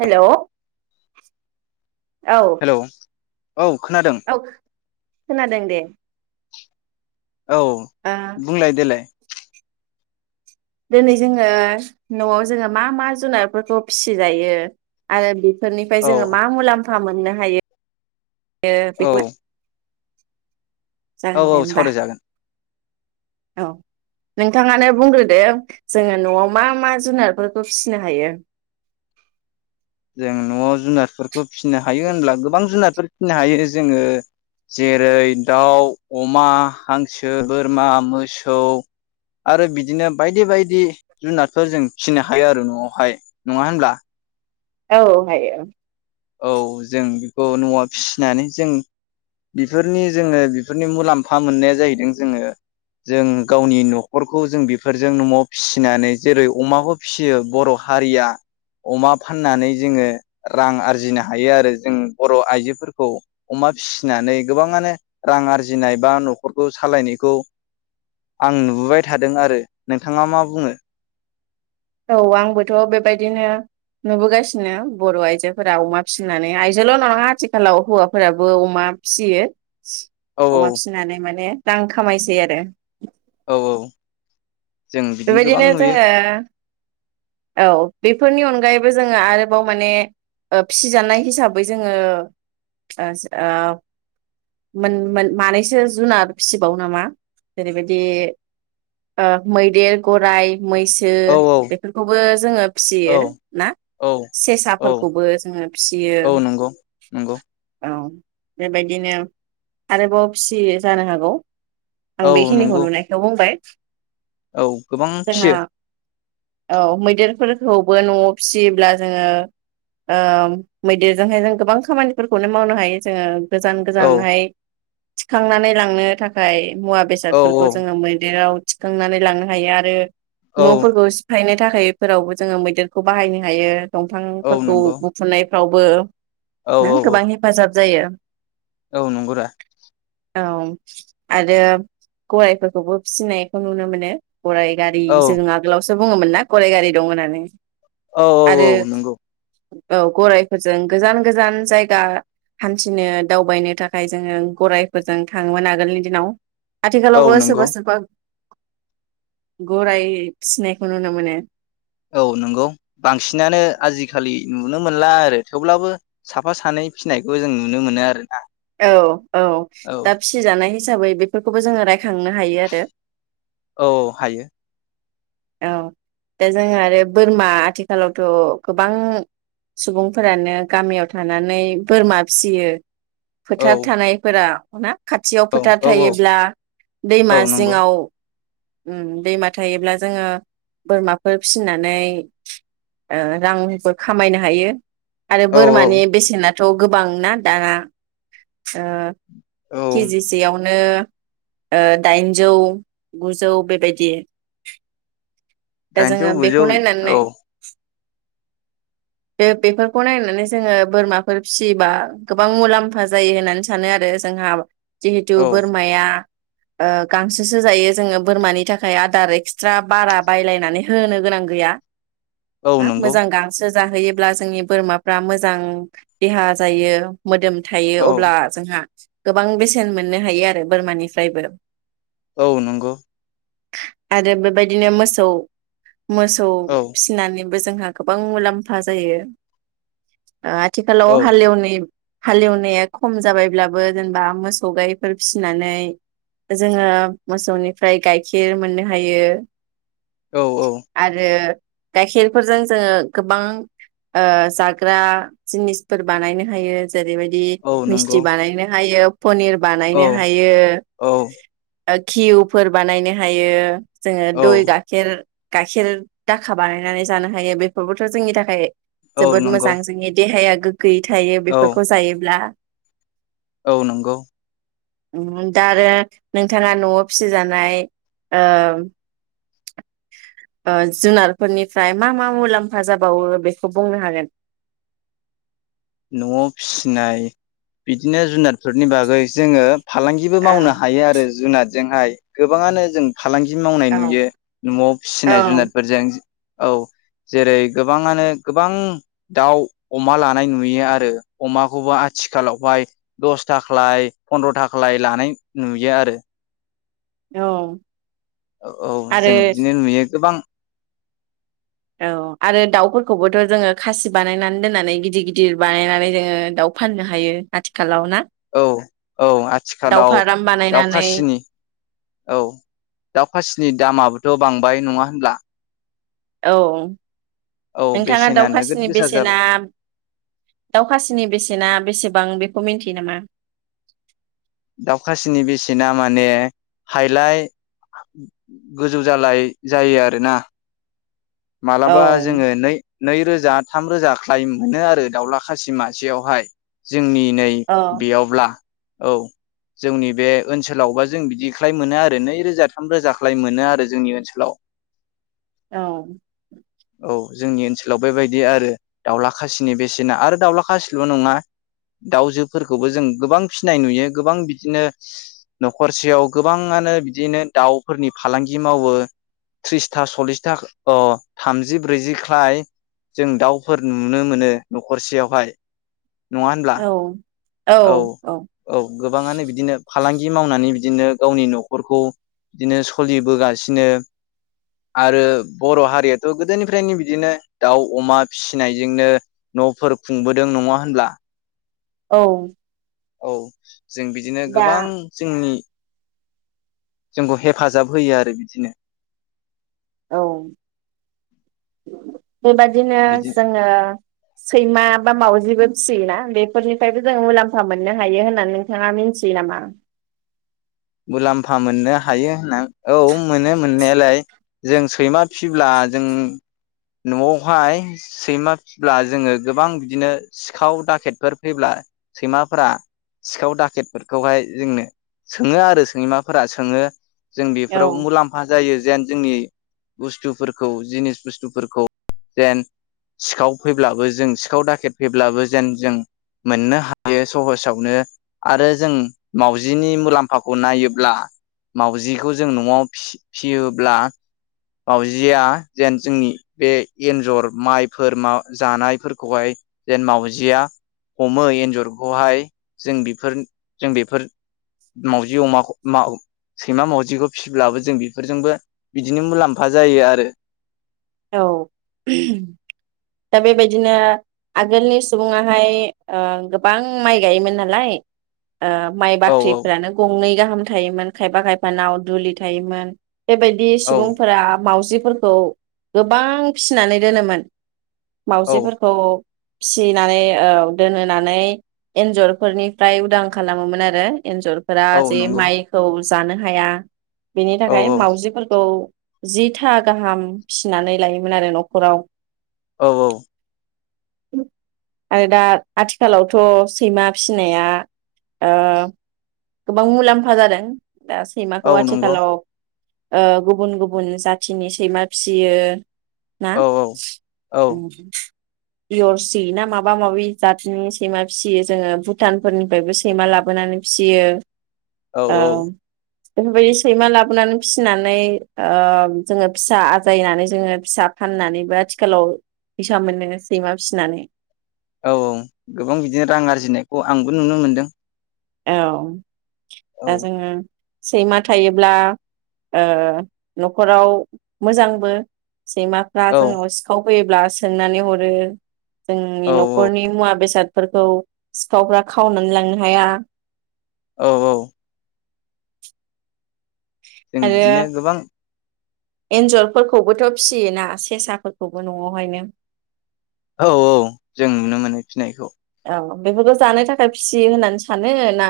Hello औ hello औ खोनादों औ खोनादों दे औ ओ बुंलाय देलाय दिनै जोङो नआव जोङो मा मा जुनारफोरखौ फिसिजायो आरो फोरनिफ्राय औ जोङो मा मुलाम्फा फा मोननो हायो यो औ बेखौ जागोन औ दे औ होमबा सावरायजागोन औ नोंथाङानो बुंग्रोदो जोङो नआव मा मा जुनारफोरखौ फिसिनो हायो? जों नआव जुनादफोरखौ फिसिनो हायो होनब्ला गोबां जुनारफोर फिनो हायो जोङो जेरै दाउ अमा हांसो बोरमा मोसौ आरो बिदिनो बायदि बायदि जुनारफोर जों फिनो हायो आरो नआवहाय नङा होनब्ला? औ हायो औ औ जों बेखौ नआव फिसिनानै जों बिफोरनि जोङो बिफोरनि मुलाम्फा मोननाया जाहैदों जोङो जों गावनि न'खरखौ जों बिफोरजों नआव फिसिनानै जेरै अमाखौ फिसियो बर हारिया अमा फाननानै जोङो रां आरजि जिनो हायो आरो जों बर' आइजोफोरखौ अमा फिसिनानै गोबाङानो रां आरजिनाय बा नखरखौ सालायनायखौ आं नुबोबाय थादों आरो नोंथाङा मा बुङो? औ आंबोथ बेबायदिनो नुबोगासिनो बर आइजोफोरा अमा फिसिनानै आयजोल' नङा आथिखालाव हौवाफोराबो अमा फियो औ औ अमा फिसिनानै माने रां खामायसै आरो औ औ जों बिदिनो गोबां बेबायदिनो नुयो जोङो औ बेफोरनि अनगायैबो जोङो आरोबाव माने ओ फिसिजानाय हिसाबै जोङो ओ ओ मोन मानैसो जुनार फिसिबावो नामा जेरैबायदि मैद देर गराय मैसो औ औ बेफोरखौबो जोङो औ फिसियो ना औ औ सेसाफोरखौबो जोङो फिसियो औ नंगौ नंगौ औ बेबायदिनो आरोबाव फिसियो जानो हागौ आं औ बेखिनिखौ नंगौ नुनायखौ बुंबाय औ गोबां जोंहा फियो। औ मैदेरफोरखौबो न'आव फिसियोब्ला जोंङो ओ मैदेरजोंहाय जों गोबां खामानिफोरखौनो मावनो हायो जोंङो औ गोजान-गोजानहाय थिखांनानै लांनो थाखाय मुवा औ बेसादफोरखौ जोंङो मैदेराव थिखांनानै लांनो हायो आरो औ न'फोरखौ सिफायनो थाखाय इफोरावबो जोंङो मैदेरखौ बाहायनो हायो। औ दंफांफोरखौ नंगौ बुखुनाय फ्रावबो औ नो औ औ गोबां हेफाजाब जायो। औ नंगौ रा। औ आरो गरायफोरखौबो फिसिनायखौ नुनो मोनो। गराय गारि औ जों आगोलावसो बुंङोमोन ना गराय गारि दं होननानै। औ औ औ आरो नंगौ। औ गरायफोरजों गोजान-गोजान जायगा हान्थिनो दावबायनो थाखाय जोंङो गरायफोरजों थांङोमोन आगोलनि दिनाव। औ आथिखालाव बो नंगौ सोरब-सोरबा गराय फिनायखौ नुनो मोनो। औ नंगौ बांसिनानो आजिखालि नुनो मोनला आरो थेवब्लाबो साफा सानै फिनायखौ जों नुनो मोनो आरोना। औ औ औ दा फिसिजानाय हिसाबै बेफोरखौबो जोंङो रायखांनो हायो आरो। औ हायो। औ दा जोंहा आरो बोरमा आथिखालावथ' गोबां सुबुंफोरानो गामियाव थानानै बोरमा फिसियो औ फोथार थानायफोरा ना। खाथियाव औ फोथार औ औ थायोब्ला दैमा औ नंगौ जिंङाव अम दैमा थायोब्ला जोंङो बोरमाफोर फिनानै ओ रांबो खामायनो हायो। आरो औ औ बोरमानि बेसेना थ' गोबांना दाना ओ औ केजिसेयाव नो दाइनजौ गुजौ बेबायदि। दा दाइनजौ जोङो बेखौ गुजौ नायनानै औ बे बेफोरखौ नायनानै जोंङो बोरमाफोर फिसियोबा गोबां मुलाम्फा जायो होननानै सानो आरो। जोंहा जिहेटु औ बोरमाया ओ गांसोसो जायो जोंङो बोरमानि थाखाय आदार एक्सट्रा बारा बायलायनानै होनो गोनां गैया। औ हा नंगौ मोजां गांसो जाहोयोब्ला जोंनि बोरमाफ्रा मोजां देहा जायो मोदोम औ थायो अब्ला जोंहा गोबां बेसेन मोननो हायो आरो बोरमानिफ्रायबो। औ नोंगौ आरो बेबायदिनो मोसौ मोसौ औ फिसिनानै बो जोंहा गोबां मुलाम्फा जायो। ओ आथिखालाव औ हालेवनि हालेवनाया खम जाबायब्ला बो जेनबा मोसौ गायफोर फिसिनानै जोंङो मोसौनिफ्राय गायखेर मोननो हायो। औ औ आरो गायखेरफोरजों जोंङो गोबां ओ जाग्रा जिनिसफोर बानायनो हायो। जेरैबायदि औ मिस्टि नंगौ बानायनो हायो। पनिर औ बानायनो हायो। औ घिउफोर बानायनो हायो। जोंङो औ दइ गाखेर गायखेर दाखा बानायनानै जानो हायो बेफोरबोथ जोंनि थाखाय औ जोबोद नंगौ मोजां जोंनि देहाया गोयै थायो औ बेफोरखौ जायोब्ला। औ नोंगौ दा आरो नोंथाङा नआव फिसिजानाय ओ ओ जुनारफोरनिफ्राय मा मा मुलाम्फा जाबावो बेखौ बुंनो हागोन। नआव फिसिनाय बिदिनो जुनाद फोरनि बागै जोंङो फालांगिबो मावनो औ हायो आरो जुनादजोंहाय। गोबांङानो जों फालांगि मावनाय औ नुयो नआव फिसिनाय औ जुनादफोरजों औ जेरै गोबांङानो गोबां दाउ अमा लानाय नु यो आरो अमाखौबो आथिखालावहाय दस थाख्लाय फन्द्र थाख्लाय लानाय नुयो आरो। औ औ आरो जों बिदिनो नुयो गोबां औ आरो दाउफोरखौबोथ' जोंङो खासि बानायनानै दोननानै गिदिर-गिदिर बानायनानै जोंङो दाउ फाननो हायो आथिखालाव ना। औ औ दाउ आथिखालाव फाराम बानायनानै दावखासिनि औ दाउखासिनि दामाबो थ' बांबाय नङा होनब्ला? औ औ नोंथाङा बेसेना नोगोद दाउखासिनि गोसा बेसेना जाबाय दाउखासिनि बेसेना बेसेबां बे खौ मिन्थियो नामा? दाउखासिनि बेसेना माने हायलाय गोजौ जालाय जायो आरोना। औ मालाबा जोङो नै नैरोजा थाम रोजा ख्लायम मोनो आरो दाउला खासि मासेयावहाय जोंनि नै औ बेयावब्ला औ जोंनि बे ओनसोलावबा जों बिदिख्लाय मोनो आरो नैरोजा थाम रोजा ख्लाय मोनो आरो जोंनि ओनसोलाव। औ औ जोंनि ओनसोलाव बेबायदि आरो दाउला खासिनि बेसेना आरो दाउला खासिल नङा दाउजोफोरखौबो जों गोबां फिनाय नुयो गोबां बिदिनो न'खरसेयाव गोबाङानो बिदिनो दाउफोरनि फालांगि मावो थ्रिसथा सल्लिसथा ख अ थामजि ब्रैजि ख्लाय जों दाउफोर नुनो मोनो नखरसेयावहाय। नङा होनब्ला? औ औ औ गोबाङानो बिदिनो फालांगि मावनानै बिदिनो गावनि नखरखौ बिदिनो सलिबोगासिनो आरो बर' हारियाथ गोदोनिफ्रायनो बिदिनो दाउ अमा फिसिनायजोंनो नफोर खुंबोदों। नङा होनब्ला? औ औ जों बिदिनो दा गोबां जोंनि जोंखौ हेफाजाब होयो आरो बिदिनो। औ बेबायदिनो बिदि जोङो सैमा बा मावजिबो फिसियोना बेफोरनिफ्रायबो जों मुलाम्फा मोननो हायो होननानै नोंथाङा मिथियो नामा? मुलाम्फा मोननो हायो होनना औ मोनो मोननायालाय जों सैमा फिब्ला जों नआवहाय सैमा फिब्ला जोङो गोबां बिदिनो सिखाव दाखेटफोर फैब्ला सैमाफोरा सिखाव दाखेटफोरखौहाय जोंनो स सोङो आरो सैमाफोरा सोङो जों बेफोराव औ मुलाम्फा जायो जेन जोंनि बुस्थुफोरखौ जिनिस बुस्थुफोरखौ जेन सिखाव फैब्लाबो जों सिखाव दाखेट फैब्लाबो जेन जों मोननो हायो सहसावनो आरो जों मावउजिनि मुलाम्फ फाखौ नायोब्ला मावाउजिखौ जों नआव फि फियोब्ला मावाजिया जेन जोंनि बे एन्जर माइफोर माबा जानायफोरखौहाय जेन मावाउजिया हमो एन्जरखौहाय जों बेफोर जों बेफोर मावजि अमाखौ माव सैमा मावजिखौ फिसिब्लाबो जों बेफोरजोंबो बिदिनो मुलाम्फा जायो आरो। औ दा बेबायदिनो आगोलनि सुबुङाहाय ओ गोबां माइ गायोमोन नालाय ओ माइ औ बाख्रिफ्रानो गंनै गाहाम थायोमोन खायफा खायफा नाव दुलि थायोमोन। बेबायदि औ सुबुंफोरा मावजि फोरखौ गोबां फिसिनानै दोनोमोन औ मावजिफोरखौ फिसिनानै ओ दोनहोनानै एन्जरफोरनिफ्राय उदां खालामोमोन आरो। एन्जरफोरा औ जे नंगौ माइखौ जानो हाया। बेनि औ थाखाय औ मावाउजिफोरखौ जिथा गाहाम फिसिनानै लायोमोन आरो न'खराव औ औ। आरो दा आथिखालावथ' सैमा फिसिनाया ओ गोबां मुलाम्फा जादों। दा सैमाखौ औ नंगौ आथिखालाव ओ गुबुन गुबुन जाथिनि सैमा फिसियो। ना औ औ इयरसि ना माबा माबि जातनि सैमा फिसियो जोङो भुटानफोरनिफ्रायबो सैमा लाबोनानै फियो। औ औ। बेफोरबायदि सैमा लाबोनानै फिसिनानै ओ जोङो फिसा आजायनानै जोङो फिसा फाननानैबो आथिखालाव फैसा मोनो सैमा फिसिनानै। औ औ गोबां बिदिनो रां आरजिनायखौ आंबो नुनो मोनदों। औ। औ दा जोङो सैमा थायोब्ला ओ न'खराव मोजांबो सैमाफ्रा औ जोंनाव सिखाव फैयोब्ला सोंननानै हरो। जोंनि औ न'खरनि मुवा बेसाद फोरखौ सिखावफ्रा खावनानै लांनो हाया। औ औ। जों आरो बिदिनो गोबां एन्जरफोरखौबोथ' फिसियोना सेसाफोरखौबो न'आवहायनो। औ औ जों नुनो मोनो फिनायखौ। औ बेफोरखौ जानो थाखाय फिसियो होननानै सानो ना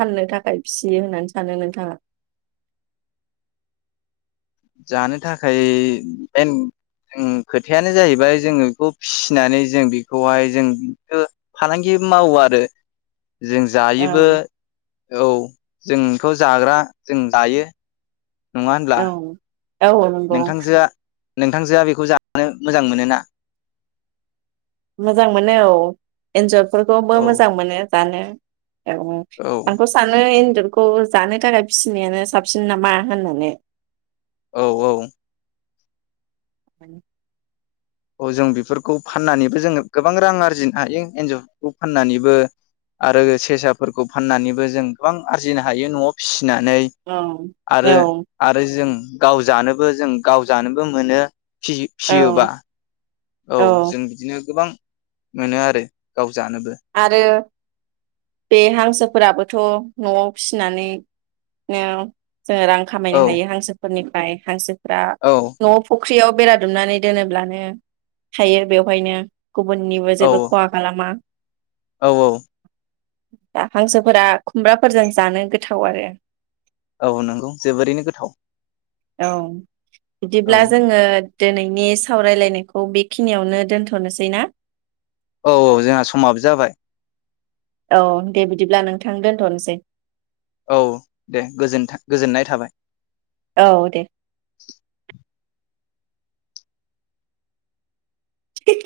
फाननो थाखाय फिसियो होननानै सानो नोंथाङा? जानो थाखाय मेन खोथायानो जाहैबाय जोङो बेखौ फिसिनानै जों बेखौहाय जों फालांगि मावो आरो। जों औ जायोबो औ। जोंथ' जाग्रा जों जायो। नङा होनब्ला? औ औ नंगौ। नोंथांजोआ नोंथांजोआ बेखौ जानो मोजां मोनोना? मोजां मोनो औ इन्जर फोरखौबो औ मोजां मोनो। जानो। औ आंथ' सानो बेदरखौ जानो थाखाय फिसिनायानो साबसिन नामा होननानै। औ औ। [inaudible] औ जों बेफोरखौ फाननानैबो जों गोबां रां आरजिनो हायो एन्जरफोरखौ फाननानैबो आरो सेसाफोरखौ फाननानैबो जों गोबां आरजिनो हायो न'आव फिसि नानै औ आरो औ आरो जों गाव जानोबो जों गाव जानोबो मोनो। औ फिसि-फिसियोबा। औ जों बिदिनो गोबां मोनो आरो गाव जानोबो आरो बे हांसोफोराबोथ' न'आव फिसिनानैनो जोंङो रां खामायनो औ हायो हांसोफोरनि फ्राय हांसो फ्रा औ न'आव फुख्रियाव बेरा दुमनानै दोनोब्लानो थायो बेवहायनो। गुबुननिबो औ जेबो खहा खालामा। औ औ। दा हांसोफोरा खुमब्राफोरजों जानो गोथाव आरो। औ नंगौ जोबोरैनो गोथाव। औ। औ बिदिब्ला जोंङो दोनैनि सावरायलायनायखौ बेखिनियावनो दोन्थ'नोसै ना औ औ जोंहा समाबो जाबाय। औ दे बिदिब्ला नोंथां दोनथ'नोसै। औ दे गोजोनथा-गोजोननाय थाबाय। औ दे।